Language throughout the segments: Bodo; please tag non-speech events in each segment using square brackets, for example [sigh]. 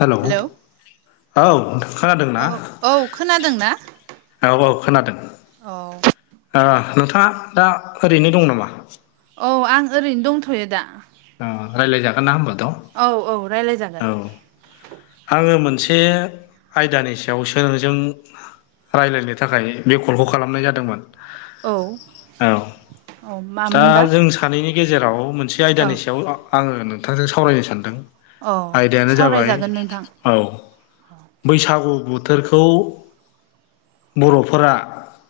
हेलौ औ खोनादों औ ना? औ खोनादों ना औ औ खोनादों। औ ओ नोंथाङा दा ओरैनो दं नामा? औ आं ओरैनो दंथ'यो दा। ओ रायलाय जागोन ना होमबाथ'? औ औ रायलाय जागोन। आङो मोनसे आयदानि सायावसो जों रायलायनो थाखाय बे कलखौ खालामनाय जादोंमोन। औ औ औ दा मामोनबा? जों सानैनि गेजेराव मोनसे औ आयदानि सायाव आङो नोंथांजों सावरायनो सानदों। औ आयदायानो जाबाय सावरायजागोन नोंथां औ बैसागु बोथोरखौ बर'फोरा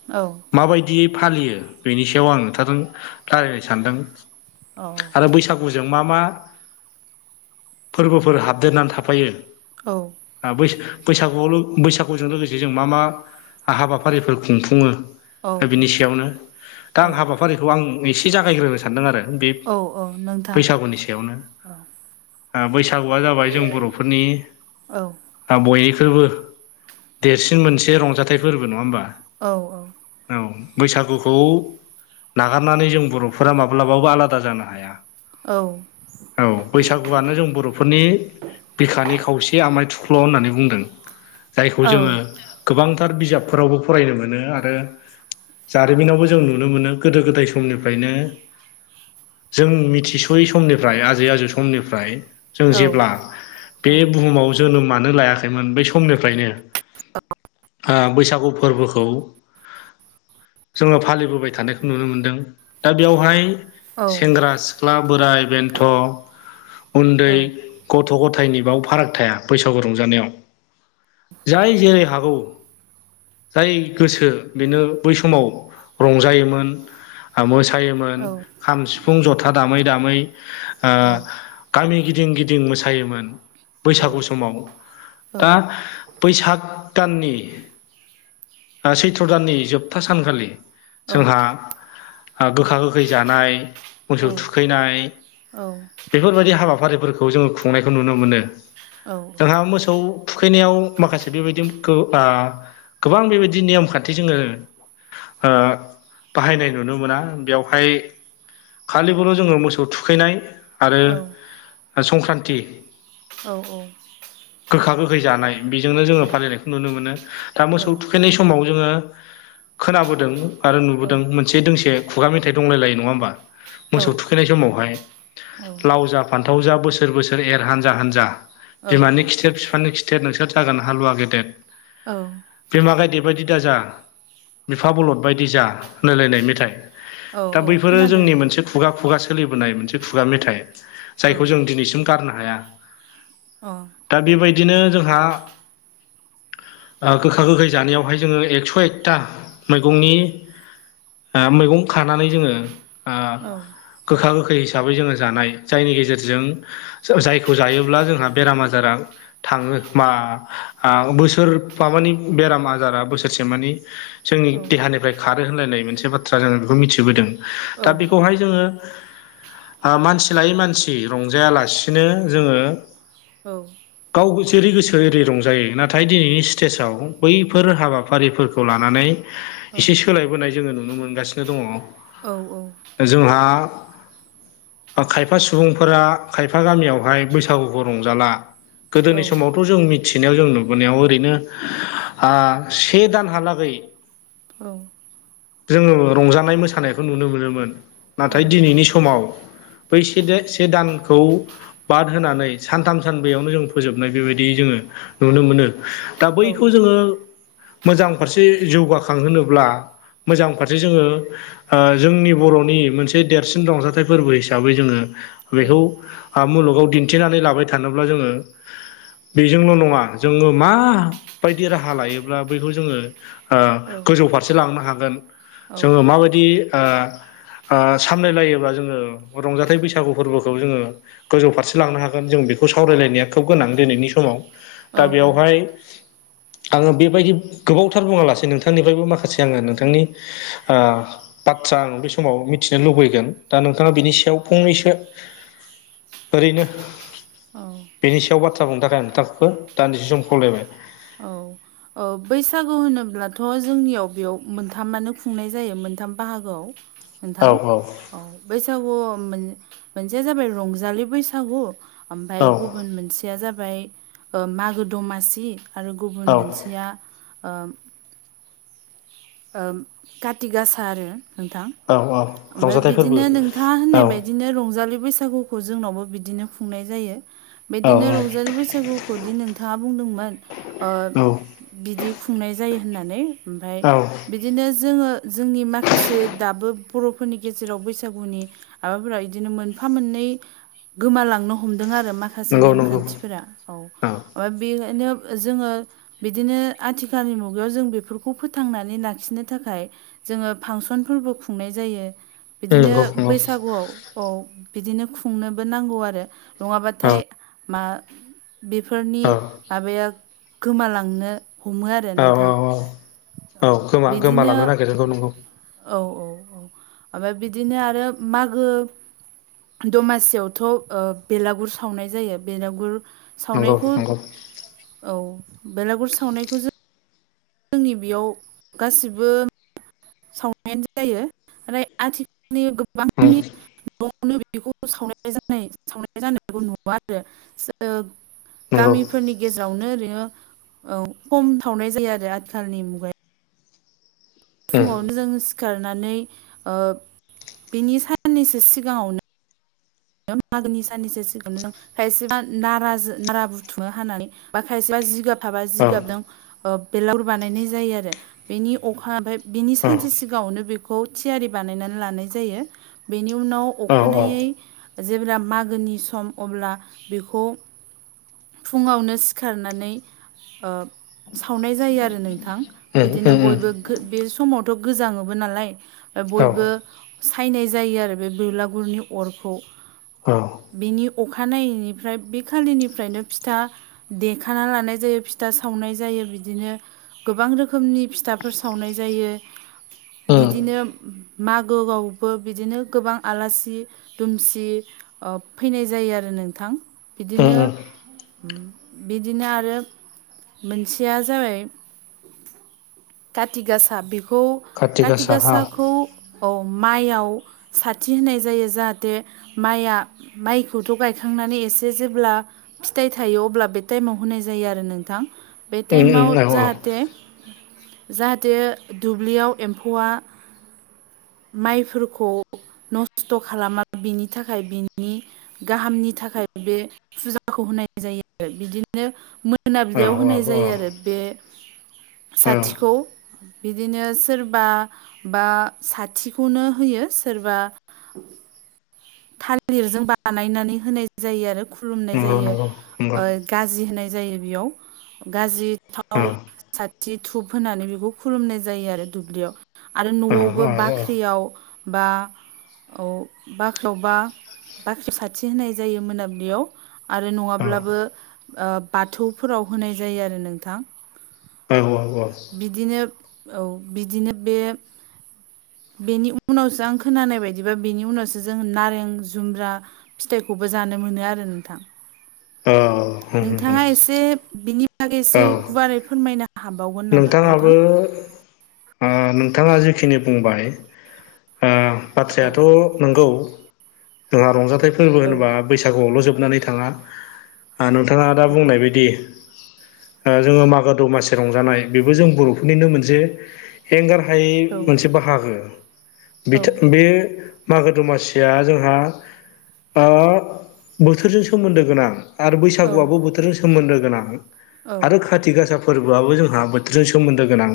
औ माबायदियै फालियो बेनि सायाव आं नोंथांजों रायलायनो सानदों। औ दा बैसागुजों मा मा फोरबोफोर हाबदेरनानै थाफायो। औ ओ बैसागु-बैसागुआव बैसागुजों लोगोसे जों मा मा हाबाफारिफोर खुंफुङो औ दा बिनि सायावनो दा औ आं हाबाफारि हाबाफारिखौ आं एसे जागायग्रोनो सानदों आरो बे औ औ नों बैसागुनि सायावनो ओ बैसागुआ जाबाय जों बर'फोरनि औ ओ बयनिख्रुइबो देरसिन मोनसे रंजाथाइ फोरबो नङा होमबा। औ औ औ बैसागुखौ नागारनानै जों बर'फोरा माब्लाबाबो आलादा जानो हाया। औ औ बैसागुआनो जों बर'फोरनि बिखानि खावसे आमाय थुख्ल' होननानै बुंदों जायखौ औ जोङो गोबांथार बिजाबफोरावबो फरायनो मोनो आरो जारिमिनावबो जों नुनो मोनो गोदो गोदाय समनिफ्रायनो जों मिथि सयै समनिफ्राय आजै आजौ समनिफ्राय जों जेब्ला बे बुहुमाव जोनोमानो लायाखैमोन बै समनिफ्रायनो औ ओ बैसागु फोरबोखौ जोङो फालिबोबाय थानायखौ नुनो मोनदों दा बेयावहाय सेंग्रा सिख्ला बोराय बेन्थ' उन्दै गथ' गथायनि बाव फाराग थाया बैसागु रंजानायाव जाय जेरै हागौ जाय गोसो बेनो बै समाव रंजायोमोन। मोसायोमोन खाम सिफुं जथा दामै दामै ओ गामि गिदिं गिदिं मोसायोमोन बैसागु समाव दा बैसाग दाननि सैथ्र' दाननि जोबथा सानखालि जोंहा गोखा गोखै जानाय मोसौ औ थुखैनाय बेफोरबायदि हाबाफारिफोरखौ जोङो खुंनायखौ नुनो मोनो। जोंहा मोसौ थुखैनायाव माखासे बेबायदि गोबां बेबायदि नेयम खान्थि जोङो ओ बाहायनाय नुनो मोना बेयावहाय खालिबोल' जोङो मोसौ थुखैनाय आरो संक्रान्ति औ औ गोखा गोखै जानाय बेजोंनो जोङो फालिनायखौ नुनो मोनो दा मोसौ थुखैनाय समाव जोङो खोनाबोदों आरो औ नुबोदों मोनसे दोंसे खुगा मेथाइ दंलायलायो नङा होमबा? औ मोसौ औ थुखैनाय समावहाय औ लाव जा फान्थाव जा बोसोर बोसोर एर हान्जा हानजा औ बिमानि खिथेर बिफानि खिथेर नोंसोर जागोन हालुवा गेदेर। औ बिमा गायदे बायदि दा जा बिफा बलद बायदि जा रायलायनाय मेथाइ औ दा औ बैफोरो खोनादों जोंनि मोनसे खुगा खुगा सोलिबोनाय मोनसे खुगा मेथाइ‌। औ जायखौ जों दिनैसिम गारनो हाया। अ दा बेबायदिनो जोंहा गोखा गोखै जानायावहाय जोङो एकस' एकथा मैगंनि मैगं खानानै जोङो ओ औ गोखा गोखै हिसाबै जोङो जानाय जायनि गेजेरजों जायखौ जायोब्ला जोंहा बेराम आजारा थाङो मा बोसोर माबानि बेराम आजारा बोसोरसे मानि जोंनि औ देहानिफ्राय खारो होनलायनाय मोनसे बाथ्रा जोङो बेखौ मिथिबोदों। औ दा बेखौहाय जोङो मानसि लायै मानसि रंजायालासिनो जोङो औ गाव गोसोरै गोसो एरै रंजायो नाथाय दिनैनि स्टेजाव बैफोर हाबाफारिफोरखौ लानानै औ एसे सोलायबोनाय जोङो नुनो मोनगासिनो दङ। औ औ जोंहा खायफा सुबुंफोरा खायफा गामियावहाय बैसागुखौ रंजाला गोदोन समाव खौ जों मिथिनायाव जों नुबोनायाव ओरैनो आ से दानहालागै औ जोंङो रंजानाय मोसानायखौ नुनो मोनोमोन नाथाय दिनैनि समाव बै सेदेद से दानखौ बाद होनानै सानथाम सानबैयावनो जों फोजोबनाय बेबायदि जोङो नुनो मोनो दा बैखौ जोङो मोजां फारसे जौगाखांहोब्ला मोजां फारसे जोङो ओ जोंनि बर'नि मोनसे देरसिन रंजाथाइ फोरबो हिसाबै जोङो बेखौ मुलुगाव दिन्थिनानै लाबाय थानोब्ला जोङो बेजोंल' नङा जोङो माबायदि राहा लायोब्ला बैखौ जोङो ओ गोजौ फारसे लांनो हागोन जोङो माबायदि‌ ओ ओ सामलायलायोब्ला जोङो रंजाथाइ बैसागु फोरबोखौ जोङो गोजौ फारसे लांनो हागोन जों बेखौ सावरायलायनाया खोब गोनां दिनैनि समाव औ दा बेवहाय आङो बेबायदि गोबावथार बुङा लासे नोंथांनिफ्रायबो माखासे आङो नोंथांनि आ बाथ्रा आङो बे समाव मिथिनो लुबैगोन दा नोंथाङा बिनि सायाव फंनैसो ओरैनो [inaudible] बेनि सायाव बाथ्रा बुंनो थाखाय आं नोंथांखौ दान्दिसे सम खावलायबाय। औ। औ। बैसागु होनोब्लाथ' जोंनियाव बेयाव मोनथामानो खुंनाय जायो मोनथाम बाहागोआव। नोंथां औ बैसागु मोनसेया जाबाय रंजालि बैसागु। औ ओमफ्राय गुबुन मोनसेया जाबाय ओ मागो दमासि आरो औ गुबुन मोनसे या ओ ओ कति गासा आरो नोंथां। औ औ ओमफ्राय रंजाथाइ फोरबो बिदिनो नोंथांङा औ होननाय बायदिनो रंजालि बैसागुखौ खौ जोंनावबो बिदिनो खुंनाय जायो। औ बिदिनो रंजालि बैसागु खौदि नोंथाङा बुंदोंमोन ओ औ बिदि खुंनाय जायो होननानै। ओमफाय औ बिदिनो जोंङो जोंनि माखासे दाबो बर'फोरनि गेजेराव बैसागुनि माबाफोरा बिदिनो मोनफा मोननै गोमालांनो हमदों आरो माखासे नंगौ नंगौ नेमखान्थिफोरा औ। ओफ्राय बेखायनो जोंङो बिदिनो आथिखालनि मुगायाव जों बेफोरखौ फोथांनानै ला लाखिनो थाखाय जोंङो फांसनफोरबो खुंनाय जायो। बिदिनो नंगौ नंगौ बैसागुआव औ बिदिनो खुंनोबो नांगौ आरो औ नंङाबाथाय मा बेफोरनि औ माबाया गोमालांनो हमो आरो औ नोंथां औ। गोमालांनो नागिरो नंगौ। औ औ औ। ओमफ्राय बिदिनो आरो मागो दमासियावथ' बेलागुर सावनाय जायो। बेलागुर नंगौ सावनायखौ नंगौ औ बेलागुर सावनायखौ जों जोंनि बेयाव गासिबो सावनायानो जायो आथिखालनि नंगौ गोबांनि [unintelligible] नंगौ गामिफोरनि गेजेरावनो ओरैनो खम थावनाय जायो आरो। आथिखालनि मुगायाव फुङावनो जों सिखारनानै बिनि साननैसो सिगाङावनो मागोनि साननैसो सिगाङावनो जों खायसेबा नारा नारा बुथुमङो हानानै, बा खायसेबा जिगाब थाबा औ जिगाबजों बेलागुर बानायनाय जायो आरो। बेनि अखा ओमफ्राय बिनि सानसे सिगाङावनो बेखौ थियारि बानायनानै लानाय जायो। बेनि उनाव औ अखानायै जेब्ला मागोनि सम अब्ला बेखौ फुङावनो सिखारनानै सावनाय जायो आरो नोंथा। बिदिनो बयबो बे समावथ' गोजाङोबो नालाय। बयबो सायनाय जायो आरो बे बुरलागुरनि अरखौ। औ। बिनि अखानायैनिफ्राय बे खालिनिफ्रायनो फिथा देखा लानाय जायो, फिथा सावनाय जायो। बिदिनो गोबां रोखोमनि फिथाफोर सावनाय जायो। बिदिनो मागोआवबो बिदिनो गोबां आलासि दुमसि फैनाय जायो आरो नोंथां। बिदिनो औ बिदिनो आरो मोनसेया जाबाय कति गासा बेखौ खाथि कति गासा औ गासाखौ औ माइयाव साथि होनाय जायो। जाहाथे माइया माइखौथ' गायखांनानै एसे जेब्ला फिथाइ थायो अब्ला बे टाइमाव होनाय जायो आरो नोंथां। बे औ टाइमाव औ औ जाहाथे जाहाथे दुब्लियाव एम्फौआ माइफोरखौ नस्थ' खालामा बिनि थाखाय बिनि गाहामनि थाखाय बे फुजाखौ होनाय जायो आरो बिदिनो मो मोनाबिलियाव औ होनाय औ जायो आरो औ बे साथिखौ बिदिनो सोरबा बा साथिखौनो होयो सोरबा। थालिरजों बानायनानै होनाय जायो आरो खुलुमनाय नंगौ जायो। नंगौ नंगौ गाज्रि होनाय जायो बेयाव। गाज्रि औ थाव साथि धुप होनानै बेखौ खुलुमनाय जायो आरो दुब्लियाव। आरो नआवबो औ औ बाख्रियाव बा बाख्रियावबा बाख्रि साथि होनाय जायो मोनाबिलियाव आरो औ औ नङाब्लाबो। बाथौफोराव होनाय जायो आरो नोंथां। औ बिदिनो औ बिदिनो बे बेनि उनावसो आं खोनानाय बायदिबा बेनि उनावसो जों नारें जुम्ब्रा। फिथाइखौबो जानो मोनो आरो नोंथां। औ होम होम होम नोंथाङा एसे बिनि औ बागैसो गुवारै फोरमायना नोंथाङाबो ओ-नोंथाङा जिखिनि बुंबाय ओ-बाथ्रायाथ औ नोंगौ। जोंहा रंजाथाइ फोरबो होनोबा औ बैसागुआवल जोबनानै थाङा। नोंथाङा दा औ बुंनाय बायदि जोङो मागो दमासि दङ रं जानाय बेबो जों बरफोरनिनो मोनसे। एंगार हायै औ मोनसे बाहागो बेथ औ बे मागो दमासिया जोंहा ओ-बोथोरजों सोमोन्दो गोनां। आरो औ बैसागुआबो बोथोरजों सोमोन्दो गोनां औ आरो खाथि गासा फोरबोआबो जों जोंहा बोथोरजों सोमोन्दो गोनां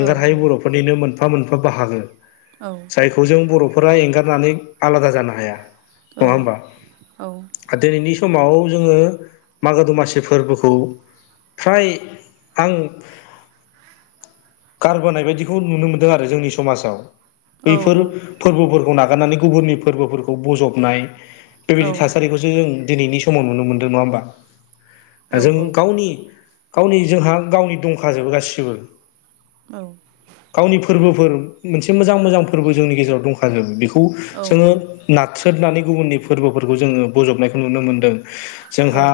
औ हायै बरफोरनिनो मोनफा मोनफा बाहागो। औ जायखौ जों बरफोरा एंगारनानै आलादा जानो हाया नङा होमबा। औ दिनैनि समाव जोङो मागो दमासि फोरबोखौ। फ्राय आं। गारबोनाय बायदिखौ नुनो मोन्दों। आरो जोंनि समाजाव बैफोर। औ फोरबोफोरखौ नागारनानै गुबुननि फोरबोफोरखौ बजबनाय बेबायदि थासारिखौ जों दिनैनि समाव नुनो मोनदों नङा होमबा? जों गावनि। गावनि जोंहा गावनि दंखाजोबो गाससिबो। औ गावनि फोरबोफोर मोनसे मोजां - मोजां फोरबो जोंनि गेजेराव दंखाजोबो बेखौ जोङो। नारथ्रोदनानै गुबुननि फोरबोफोरखौ जोङो बजबनायखौ नुनो मोन्दों। जोंहा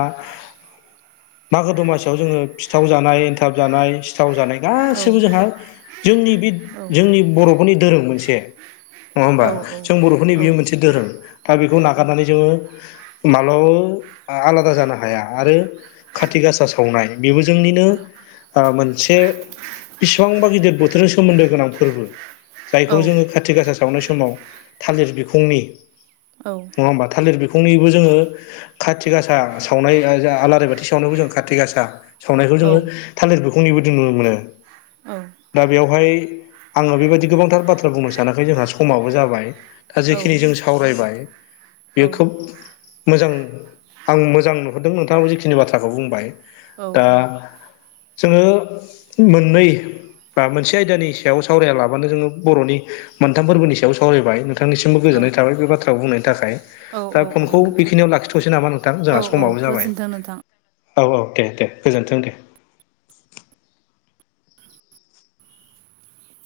मागो दमासियाव जोङो फिथाव जानाय एन्थाब जानाय सिथाव जानाय गासिबो जोंहा। जोंनि बे जोंनि बरफोरनि धोरोम मोनसे। नङा होमबा जों बरफोरनि बियो मोनसे धोरोम दा बेखौ नागारनानै जोङो। माबलाबाबो आलादा जानो हाया आरो खाति गासा सावनाय। बेबो जोंनिनो। ओ मोनसे बिसेबांबा गिदिर बोथोरजों सोमोन्दो गोनां फोरबो। जायखौ जोङो खाथ खाथि गासा सावनाय समाव थालिर बिखुंनि। औ नङा होमबा थालिर बिखंनिबो जोङो। खाथि गासा सावनाय आलारि बाथि सावनायखौ जों खाथि गासा सावनायखौ जोङो। थालिर बिखुंनिबो जों नुनो मोनो दा बेयावहाय। आङो बेबायदि गोबांथार बाथ्रा बुंनो सानाखै जोंहा समावो जाबाय। दा जिखिनि जों सावरायबाय बेयो खोब मोजां। आं मोजां नुहुरदों नोंथाङाब जिखिनि बाथ्राखौ बुंबाय। औ दा औ जोङो मोननै बा मोनसे आयदानि सायाव सावराया लाबानो जोङो बर'नि मोनथाम फोरबोनि सायाव सावरायबाय नोंथांनिसिमबो औ गोजोननाय थाबाय बे बाथ्राखौ बुंनायनि थाखाय औ दा औ औ फनखौ नोंथां बेखिनियाव लाखिथ'सै नामा नोंथां औ जोंहा स औ खमाबो जाबाय गोजोन्थों नोंथां औ औ दे दे गोजोनथों दे